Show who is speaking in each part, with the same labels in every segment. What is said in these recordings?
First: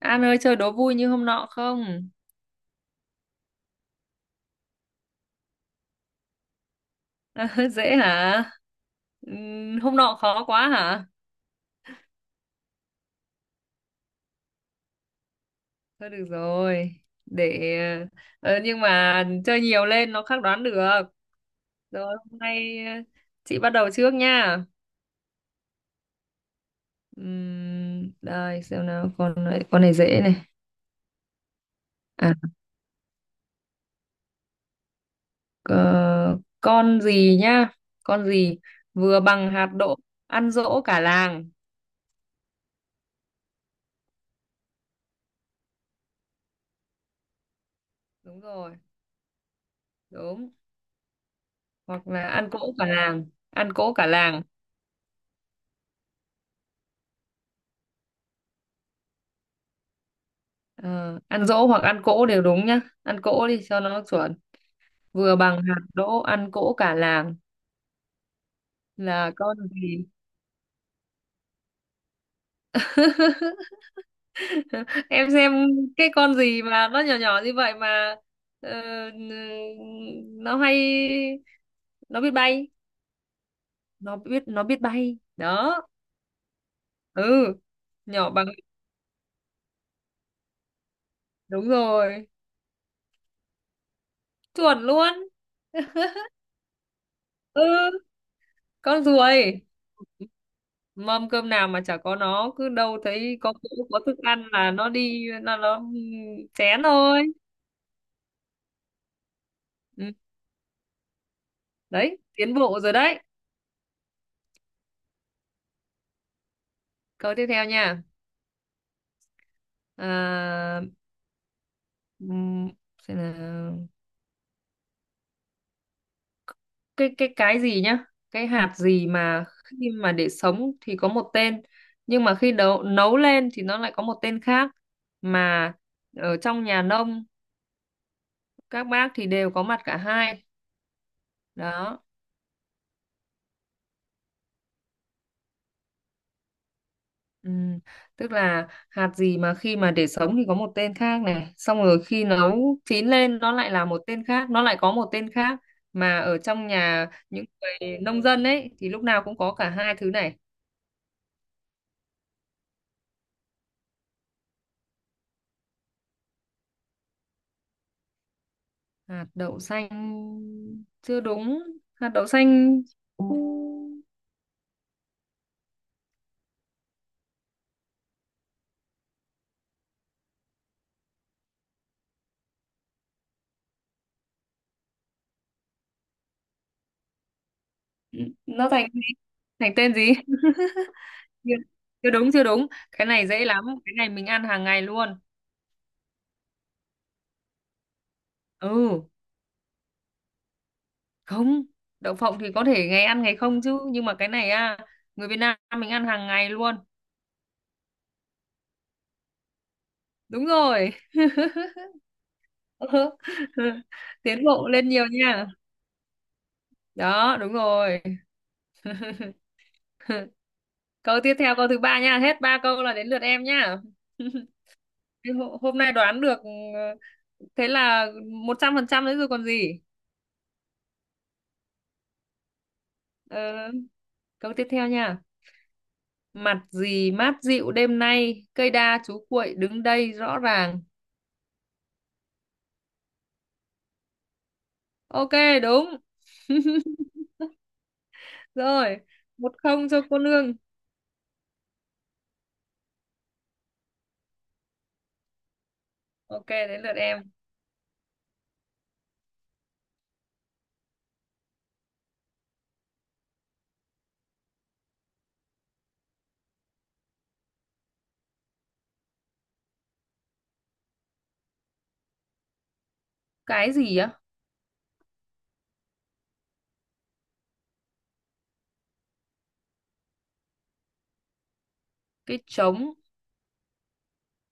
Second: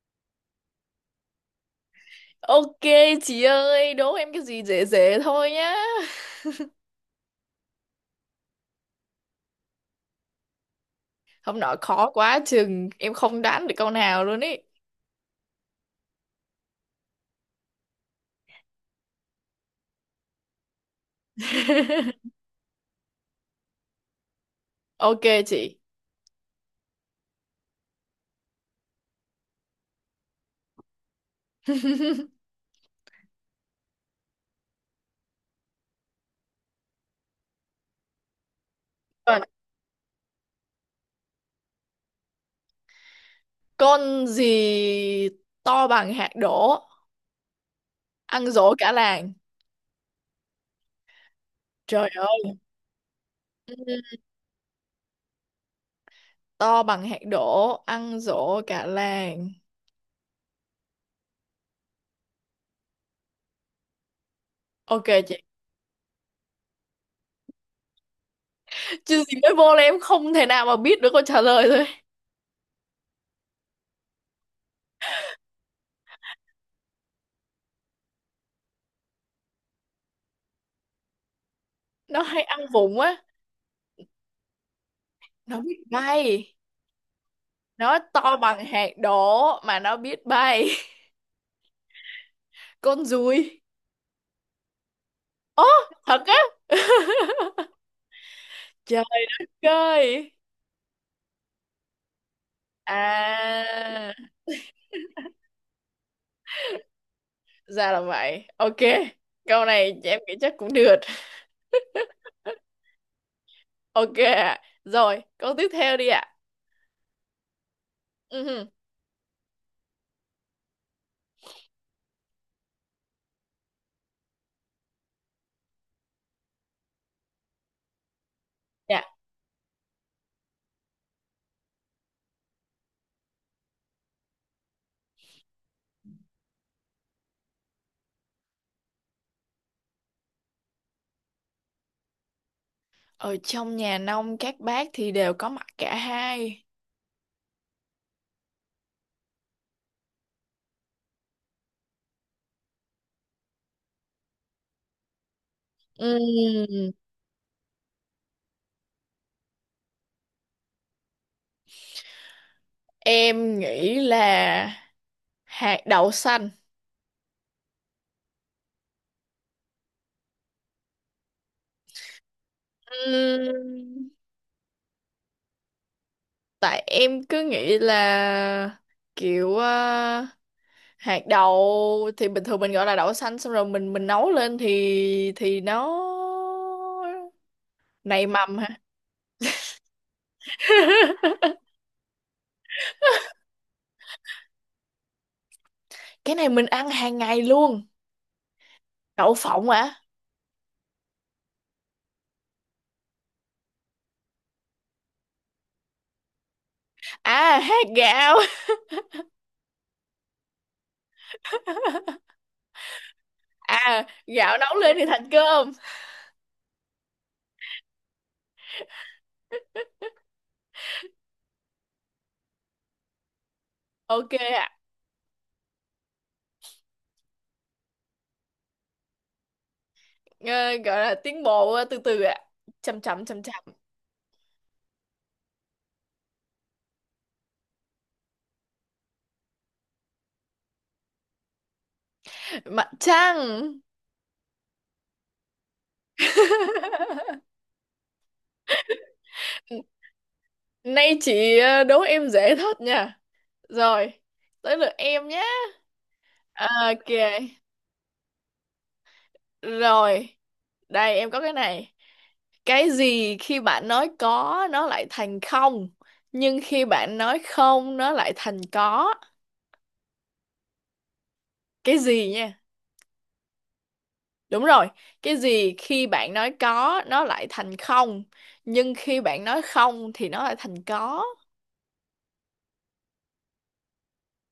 Speaker 1: An ơi chơi đố vui như hôm nọ không?
Speaker 2: Ok chị ơi, đố em cái gì dễ dễ thôi nhá.
Speaker 1: Dễ hả? Hôm nọ khó quá hả?
Speaker 2: Hôm nọ khó quá chừng em không đoán được câu nào luôn ý.
Speaker 1: Thôi được rồi. Để nhưng mà chơi nhiều lên nó khắc đoán được. Rồi hôm nay chị bắt đầu trước nha.
Speaker 2: Ok chị.
Speaker 1: Đây xem nào, con này dễ này. À ờ, con gì nhá? Con gì vừa
Speaker 2: Còn
Speaker 1: bằng hạt đỗ, ăn dỗ cả làng.
Speaker 2: con gì to bằng hạt đỗ,
Speaker 1: Đúng
Speaker 2: ăn dỗ
Speaker 1: rồi,
Speaker 2: cả làng.
Speaker 1: đúng. Hoặc
Speaker 2: Trời
Speaker 1: là ăn
Speaker 2: ơi,
Speaker 1: cỗ cả làng, ăn cỗ cả
Speaker 2: ừ,
Speaker 1: làng.
Speaker 2: to bằng hạt đỗ, ăn dỗ cả làng.
Speaker 1: Ờ, Ăn dỗ hoặc ăn cỗ đều đúng nhá, ăn cỗ đi cho nó chuẩn.
Speaker 2: Ok
Speaker 1: Vừa
Speaker 2: chị.
Speaker 1: bằng hạt đỗ ăn cỗ cả làng
Speaker 2: Chứ
Speaker 1: là
Speaker 2: gì mới
Speaker 1: con
Speaker 2: vô là em
Speaker 1: gì?
Speaker 2: không thể nào mà biết được câu trả lời rồi.
Speaker 1: Em xem cái con gì mà nó nhỏ nhỏ như vậy mà, ờ, nó hay, nó
Speaker 2: Nó
Speaker 1: biết
Speaker 2: hay ăn
Speaker 1: bay,
Speaker 2: vụng á,
Speaker 1: nó biết bay
Speaker 2: nó biết
Speaker 1: đó.
Speaker 2: bay.
Speaker 1: Ừ,
Speaker 2: Nó
Speaker 1: nhỏ
Speaker 2: to
Speaker 1: bằng.
Speaker 2: bằng hạt đỗ mà nó biết bay.
Speaker 1: Đúng rồi,
Speaker 2: Con ruồi.
Speaker 1: chuẩn luôn.
Speaker 2: Ố, thật á?
Speaker 1: Ừ,
Speaker 2: Trời
Speaker 1: con ruồi.
Speaker 2: ơi,
Speaker 1: Mâm cơm nào mà chả có nó, cứ đâu thấy có cỗ, có
Speaker 2: à,
Speaker 1: thức ăn là nó đi, là nó chén thôi.
Speaker 2: ra là vậy. Ok, câu này
Speaker 1: Ừ.
Speaker 2: em nghĩ chắc cũng được.
Speaker 1: Đấy, tiến bộ rồi đấy.
Speaker 2: Ok ạ. Rồi, câu tiếp theo đi ạ.
Speaker 1: Câu tiếp theo nha.
Speaker 2: Ừ,
Speaker 1: à, ừm, xem nào. Cái gì nhá? Cái hạt
Speaker 2: dạ.
Speaker 1: gì mà khi mà để sống thì có một tên, nhưng mà khi nấu nấu lên thì nó lại có một tên khác, mà ở trong nhà nông các bác thì đều có mặt cả hai đó.
Speaker 2: Ở trong nhà nông các bác thì đều có mặt cả hai.
Speaker 1: Ừ, tức là hạt gì mà khi mà để sống thì có một tên khác này, xong rồi khi nấu chín lên nó lại là một tên khác, nó lại có một tên khác, mà ở trong
Speaker 2: Ừm,
Speaker 1: nhà những người nông dân ấy thì lúc nào cũng có cả hai thứ này.
Speaker 2: em nghĩ là hạt đậu xanh.
Speaker 1: Hạt đậu xanh. Chưa đúng, hạt đậu xanh
Speaker 2: Ừm, Tại em cứ nghĩ là kiểu hạt đậu thì bình thường mình gọi là đậu xanh, xong rồi mình nấu lên thì nó nảy mầm hả?
Speaker 1: nó thành gì? Thành tên gì? Chưa chưa đúng, chưa đúng, cái này dễ lắm, cái này mình ăn hàng ngày luôn.
Speaker 2: Cái này mình ăn hàng ngày luôn.
Speaker 1: Ừ.
Speaker 2: Đậu phộng hả?
Speaker 1: Không, đậu phộng thì có thể ngày ăn ngày không chứ, nhưng mà cái này à, người Việt Nam mình ăn hàng ngày luôn.
Speaker 2: À, hạt gạo.
Speaker 1: Đúng rồi.
Speaker 2: À,
Speaker 1: Tiến
Speaker 2: gạo
Speaker 1: bộ
Speaker 2: nấu
Speaker 1: lên
Speaker 2: lên
Speaker 1: nhiều
Speaker 2: thì thành
Speaker 1: nha,
Speaker 2: cơm.
Speaker 1: đó đúng rồi. Câu tiếp theo, câu thứ ba nha, hết ba câu là đến lượt em nha.
Speaker 2: Ok ạ.
Speaker 1: Thế hôm nay đoán được, thế là 100% đấy rồi còn gì.
Speaker 2: Ờ, gọi là tiến bộ từ từ ạ, chậm chậm chậm chậm.
Speaker 1: Ờ, câu tiếp theo nha. Mặt gì mát dịu đêm nay, cây đa chú cuội đứng đây rõ ràng?
Speaker 2: Mặt trăng.
Speaker 1: Ok, đúng. Rồi, 1-0 cho cô nương.
Speaker 2: Nay chị đố em dễ thật nha. Rồi, tới lượt em nhé.
Speaker 1: Ok, đến
Speaker 2: À,
Speaker 1: lượt
Speaker 2: ok,
Speaker 1: em.
Speaker 2: rồi, đây em có cái này. Cái gì khi bạn nói có nó lại thành không, nhưng khi bạn nói không nó lại thành có. Cái gì nha?
Speaker 1: Cái gì á?
Speaker 2: Đúng rồi, cái gì khi bạn nói có nó lại thành không, nhưng khi bạn nói không thì nó lại thành có.
Speaker 1: Cái trống.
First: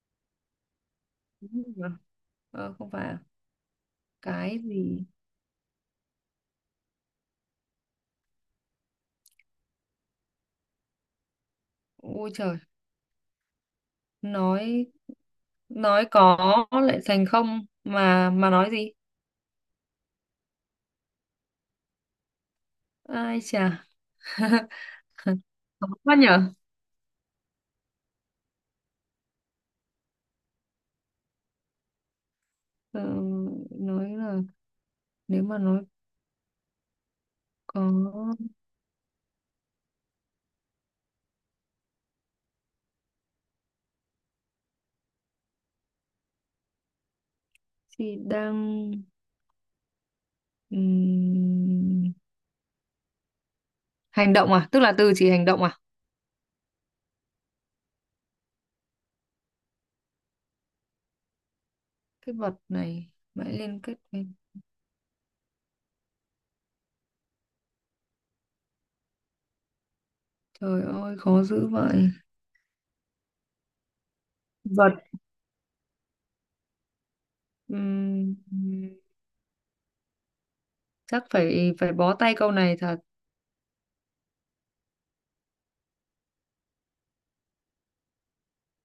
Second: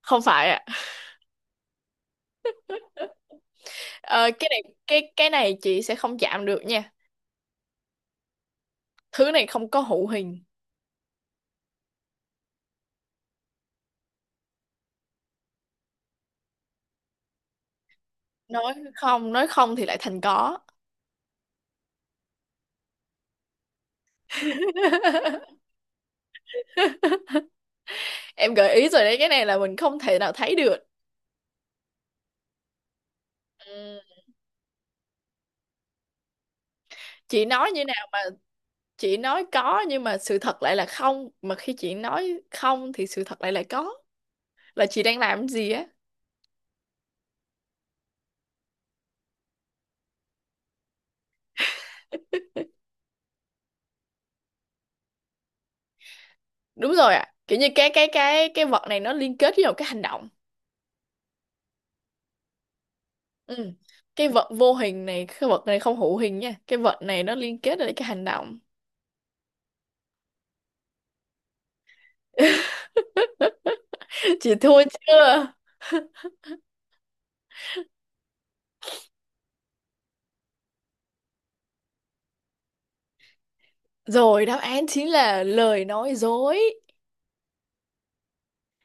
Speaker 2: Không phải ạ.
Speaker 1: Đúng rồi. Ờ, không phải. À?
Speaker 2: Ờ, cái
Speaker 1: Cái
Speaker 2: này
Speaker 1: gì?
Speaker 2: cái cái này chị sẽ không chạm được nha. Thứ này không có hữu hình.
Speaker 1: Ôi trời. Nói nói có lại thành không, mà nói gì?
Speaker 2: Nói không thì lại thành có.
Speaker 1: Ai chà. Khó quá nhở.
Speaker 2: Em gợi ý rồi đấy, cái này là mình không thể nào thấy được.
Speaker 1: Ờ,
Speaker 2: Ừ.
Speaker 1: nói là, nếu mà nói
Speaker 2: Chị nói như nào?
Speaker 1: có
Speaker 2: Chị nói có nhưng mà sự thật lại là không, mà khi chị nói không thì sự thật lại là có, là chị đang làm gì á?
Speaker 1: thì đang, ừm, hành động à? Tức là từ chỉ hành động à?
Speaker 2: Đúng rồi ạ, kiểu như cái vật này nó liên kết với một cái hành động.
Speaker 1: Cái vật này mãi
Speaker 2: Ừ.
Speaker 1: liên kết với...
Speaker 2: Cái vật vô hình này, cái vật này không hữu hình nha, cái vật này nó liên kết với cái hành động.
Speaker 1: Trời ơi, khó dữ vậy.
Speaker 2: Chị thua
Speaker 1: Vật.
Speaker 2: chưa?
Speaker 1: Ừm, Chắc phải phải bó tay câu này thật.
Speaker 2: Rồi, đáp án chính là lời nói dối,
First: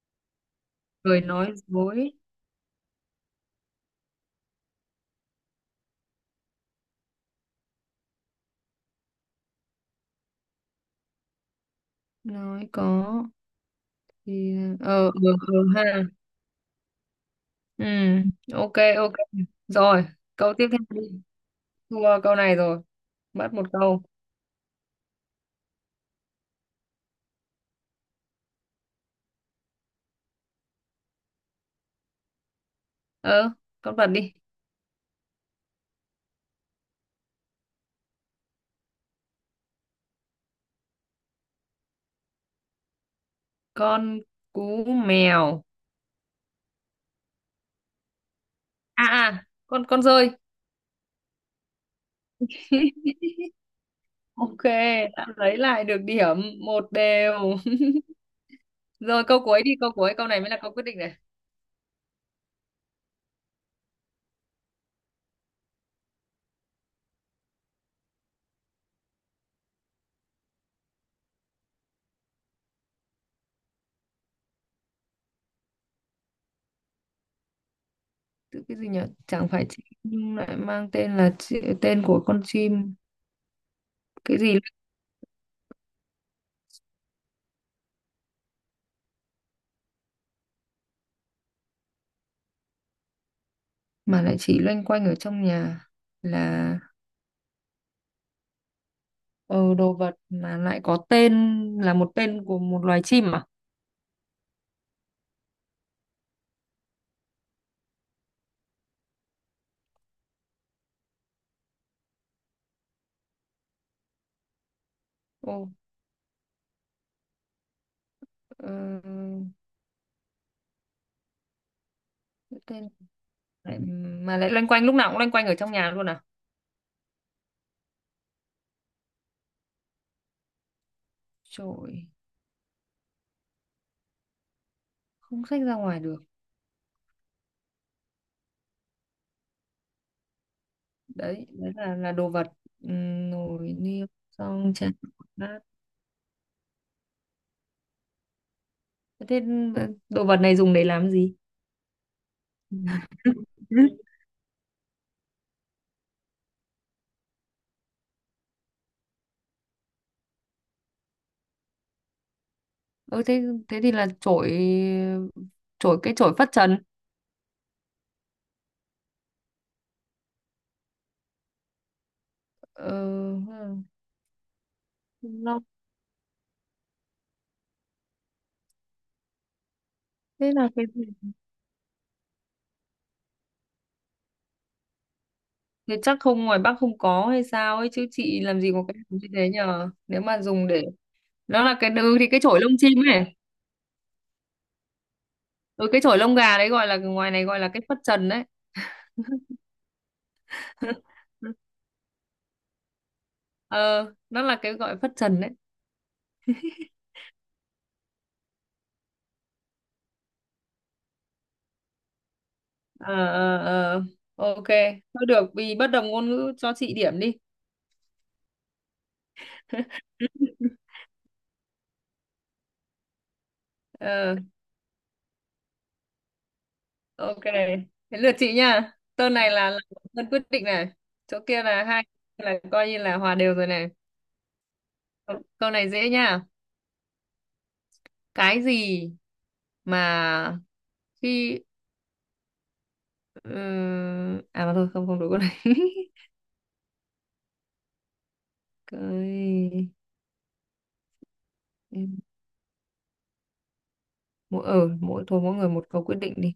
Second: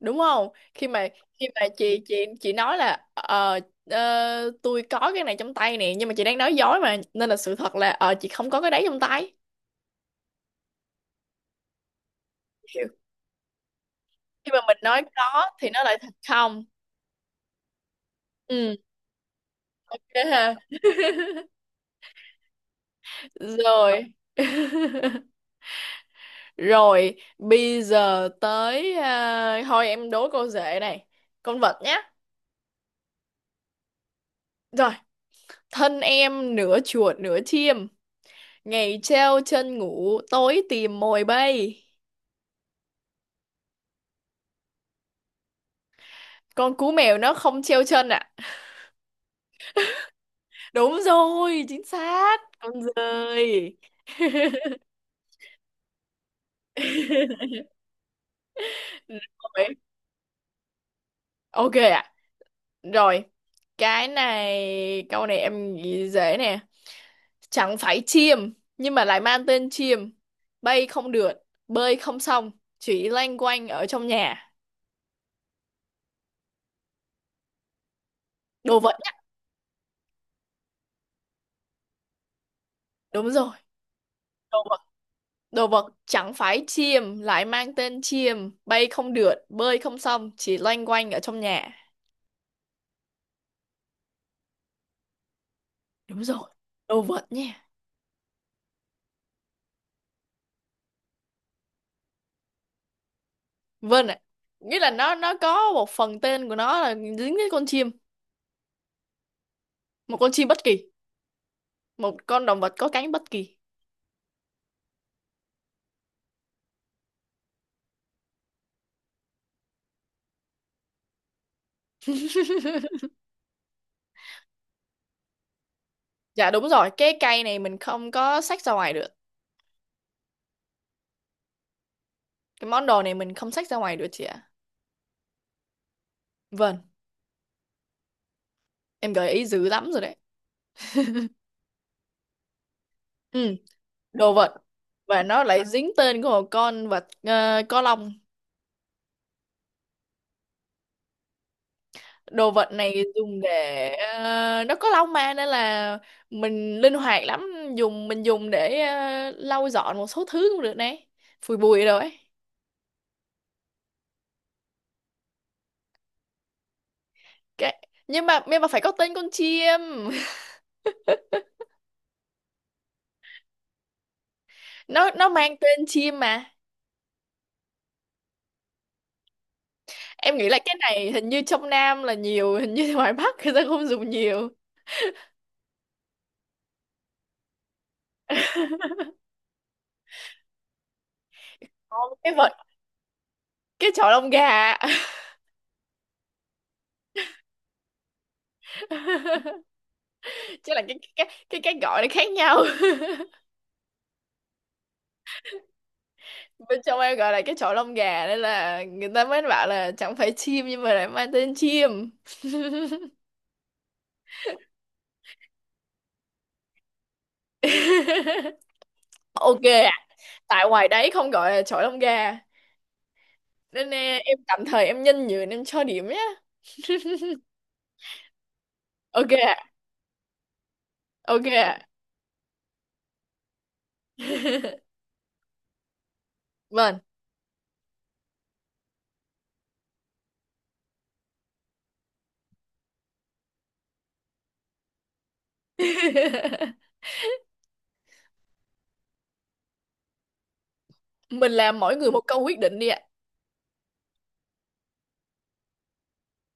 Speaker 2: đúng không? khi mà
Speaker 1: Người
Speaker 2: khi
Speaker 1: nói
Speaker 2: mà chị
Speaker 1: dối,
Speaker 2: chị chị nói là tôi có cái này trong tay nè, nhưng mà chị đang nói dối mà, nên là sự thật là chị không có cái đấy trong tay.
Speaker 1: nói
Speaker 2: Hiểu.
Speaker 1: có
Speaker 2: Khi
Speaker 1: thì,
Speaker 2: mà mình nói
Speaker 1: ừ,
Speaker 2: có
Speaker 1: ừ,
Speaker 2: thì nó
Speaker 1: ha.
Speaker 2: lại thật không.
Speaker 1: Ừ. Ok,
Speaker 2: Ừ.
Speaker 1: ok. Rồi,
Speaker 2: Thế ha?
Speaker 1: câu tiếp theo đi, thua câu này rồi, mất một câu.
Speaker 2: Rồi, rồi, bây giờ tới. À, thôi em đố cô dễ này, con vật nhá.
Speaker 1: Ờ, con vật đi.
Speaker 2: Rồi, thân em nửa chuột nửa chim, ngày treo chân ngủ tối tìm mồi bay.
Speaker 1: Con cú mèo.
Speaker 2: Con cú mèo nó không treo chân ạ.
Speaker 1: À, con dơi.
Speaker 2: Đúng rồi, chính xác. Con dơi.
Speaker 1: Ok, đã lấy lại được điểm, 1-1. Rồi, câu cuối
Speaker 2: Rồi.
Speaker 1: đi, câu cuối câu này mới là câu quyết định này.
Speaker 2: Ok ạ. Rồi. Cái này, câu này em nghĩ dễ nè. Chẳng phải chim, nhưng mà lại mang tên chim. Bay không được, bơi không xong, chỉ loanh quanh ở trong nhà.
Speaker 1: Tự cái
Speaker 2: Đồ
Speaker 1: gì
Speaker 2: vật
Speaker 1: nhỉ?
Speaker 2: nhá.
Speaker 1: Chẳng phải chim nhưng lại mang tên là tên của con chim.
Speaker 2: Đúng rồi.
Speaker 1: Cái
Speaker 2: Đồ
Speaker 1: gì
Speaker 2: vật. Đồ vật chẳng phải chim, lại mang tên chim. Bay không được, bơi không xong, chỉ loanh quanh ở trong nhà.
Speaker 1: mà lại chỉ loanh quanh ở trong nhà
Speaker 2: Đúng rồi.
Speaker 1: là
Speaker 2: Đồ vật nha.
Speaker 1: ờ, đồ vật mà lại có tên là một tên của một loài chim à?
Speaker 2: Vâng ạ. Nghĩa là nó có một phần tên của nó là dính với con chim, một con chim bất kỳ, một con động vật có cánh bất kỳ.
Speaker 1: Ồ, ờ, tên lại, mà lại loanh quanh, lúc nào cũng loanh quanh ở trong nhà luôn à?
Speaker 2: Dạ đúng rồi, cái cây này mình không có xách ra ngoài được.
Speaker 1: Trời,
Speaker 2: Cái món đồ này mình không xách ra ngoài được chị ạ.
Speaker 1: không xách ra ngoài được.
Speaker 2: Vâng, em gợi ý dữ lắm rồi đấy.
Speaker 1: Đấy, đấy là đồ vật.
Speaker 2: Ừ,
Speaker 1: Nồi niêu
Speaker 2: đồ vật.
Speaker 1: xong chén
Speaker 2: Và nó
Speaker 1: bát.
Speaker 2: lại dính tên của một con vật có lông.
Speaker 1: Thế đồ vật này dùng để làm gì?
Speaker 2: Đồ vật này dùng để nó có lông mà nên là mình linh hoạt lắm, mình dùng để lau dọn một số thứ cũng được đấy. Phủi bụi rồi ấy.
Speaker 1: Ừ, thế thế thì là chổi chổi cái chổi phất trần.
Speaker 2: Cái nhưng mà phải có tên con chim.
Speaker 1: Ờ, ừ.
Speaker 2: Nó mang
Speaker 1: Nó
Speaker 2: tên chim mà. Em nghĩ
Speaker 1: thế
Speaker 2: là
Speaker 1: là
Speaker 2: cái
Speaker 1: cái gì?
Speaker 2: này hình như trong Nam là nhiều, hình như ngoài Bắc người ta không dùng nhiều.
Speaker 1: Thế chắc không, ngoài Bắc không có hay sao ấy chứ, chị làm gì có cái đồ như thế nhờ. Nếu mà dùng để, nó là cái,
Speaker 2: Còn
Speaker 1: thì
Speaker 2: cái
Speaker 1: cái
Speaker 2: vật
Speaker 1: chổi lông chim ấy.
Speaker 2: Cái chọi lông gà.
Speaker 1: Ừ, cái chổi lông gà đấy gọi là, ngoài này gọi là cái phất trần đấy.
Speaker 2: Chứ là cái cái cái cái gọi nó khác nhau.
Speaker 1: Ờ nó là cái gọi phất trần đấy.
Speaker 2: Bên trong em gọi là cái chọi lông gà, nên là người ta mới bảo là chẳng phải chim nhưng mà lại mang tên chim.
Speaker 1: Ờ, ờ, ờ. Ok. Thôi được, vì bất đồng ngôn ngữ cho chị điểm đi.
Speaker 2: Ok ạ. Tại ngoài đấy không gọi là chọi lông gà nên
Speaker 1: Ờ,
Speaker 2: em tạm thời em nhân nhường, em cho điểm nhé.
Speaker 1: ok. Thế lượt chị nha.
Speaker 2: Ok
Speaker 1: Tơn này
Speaker 2: ạ,
Speaker 1: là Tơn quyết định này. Chỗ
Speaker 2: ok
Speaker 1: kia là
Speaker 2: ạ.
Speaker 1: hai, là coi như là hòa đều rồi này. Câu này dễ nha.
Speaker 2: Vâng.
Speaker 1: Cái gì mà khi à mà thôi, không, không đúng câu này. cái
Speaker 2: Mình làm mỗi người một câu quyết định đi ạ.
Speaker 1: mỗi ờ mỗi Thôi, mỗi người một câu quyết định đi.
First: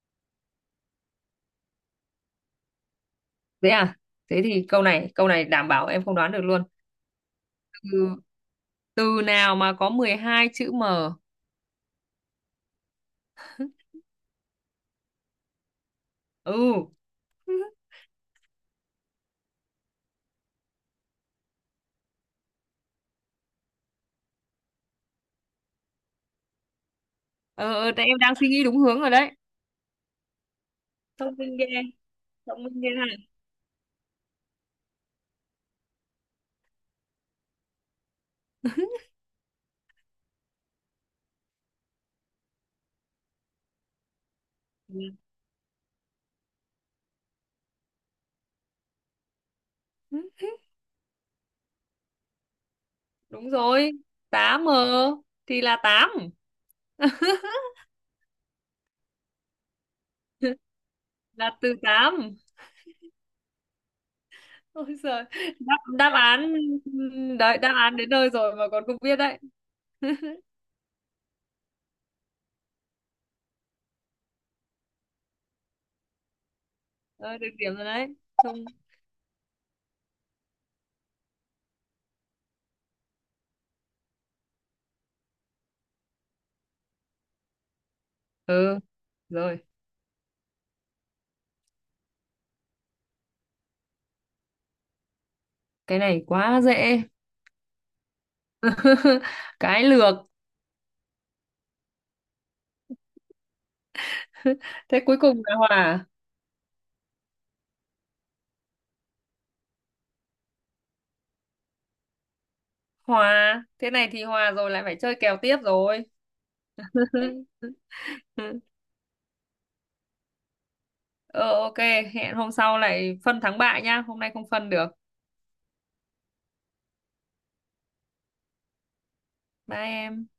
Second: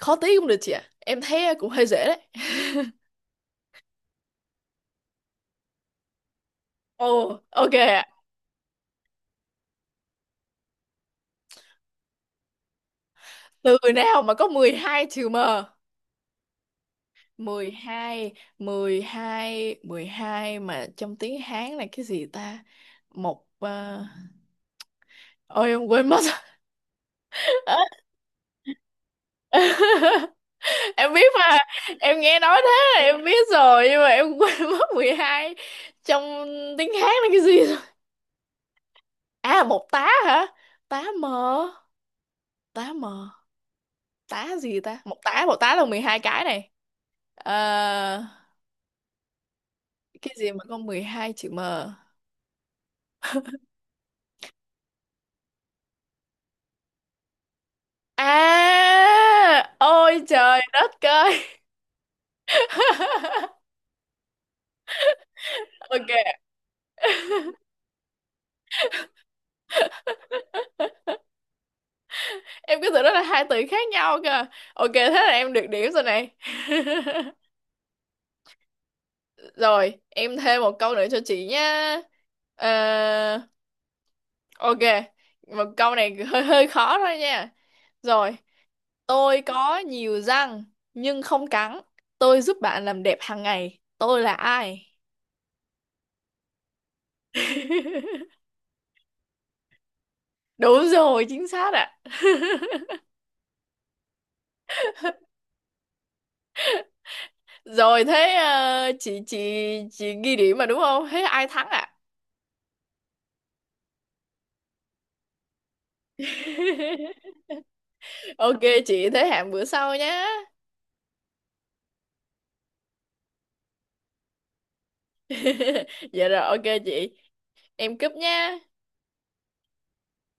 Speaker 2: Khó tí cũng được chị ạ. Em thấy cũng hơi dễ đấy.
Speaker 1: Thế à? Thế thì câu này đảm bảo em không đoán được luôn.
Speaker 2: Ồ, ok ạ.
Speaker 1: Từ, từ nào mà có 12 chữ M?
Speaker 2: Từ nào mà có 12 chữ M?
Speaker 1: Ừ.
Speaker 2: Mười mười hai mười hai Mười hai mà trong tiếng Hán là cái gì ta? Một ờ, Ôi em quên mất.
Speaker 1: Ờ, ờ, tại em đang suy nghĩ đúng hướng rồi đấy.
Speaker 2: Em biết
Speaker 1: Thông minh
Speaker 2: mà,
Speaker 1: ghê.
Speaker 2: em nghe nói
Speaker 1: Thông minh ghê
Speaker 2: thế là
Speaker 1: hả?
Speaker 2: em biết rồi, nhưng mà em quên mất 12 trong tiếng Hán là cái gì rồi. À, một tá hả? Tá mờ. Tá mờ, tá gì ta, một tá, một tá là 12 cái này. Ờ,
Speaker 1: Ừ.
Speaker 2: cái gì mà có 12 chữ m.
Speaker 1: Đúng rồi, tám M thì là tám.
Speaker 2: À ôi trời đất ơi.
Speaker 1: Là từ tám. Ôi giời, đáp, đáp
Speaker 2: Ok,
Speaker 1: án đấy, đáp án đến nơi rồi mà còn không biết đấy.
Speaker 2: em cứ tưởng đó là hai từ khác nhau cơ. Ok thế là em được điểm rồi này.
Speaker 1: Ờ, được điểm rồi đấy. Không.
Speaker 2: Rồi, em thêm một câu nữa cho chị nhá. Ờ, ok, một câu này hơi hơi khó thôi nha. Rồi,
Speaker 1: Ừ,
Speaker 2: tôi
Speaker 1: rồi.
Speaker 2: có nhiều răng nhưng không cắn, tôi giúp bạn làm đẹp hàng ngày, tôi là ai?
Speaker 1: Cái này quá dễ. Cái lược.
Speaker 2: Đúng rồi, chính xác ạ.
Speaker 1: Thế cuối cùng là hòa.
Speaker 2: Rồi thế chị ghi điểm mà đúng không? Thế ai thắng ạ?
Speaker 1: Hòa. Thế này thì hòa rồi, lại phải chơi kèo tiếp rồi.
Speaker 2: Ok chị, thế hẹn bữa sau nhé.
Speaker 1: Ờ, ok, hẹn hôm sau lại phân thắng bại nhá. Hôm nay không phân được.
Speaker 2: Dạ rồi, ok chị, em cúp nha.
Speaker 1: Bye em.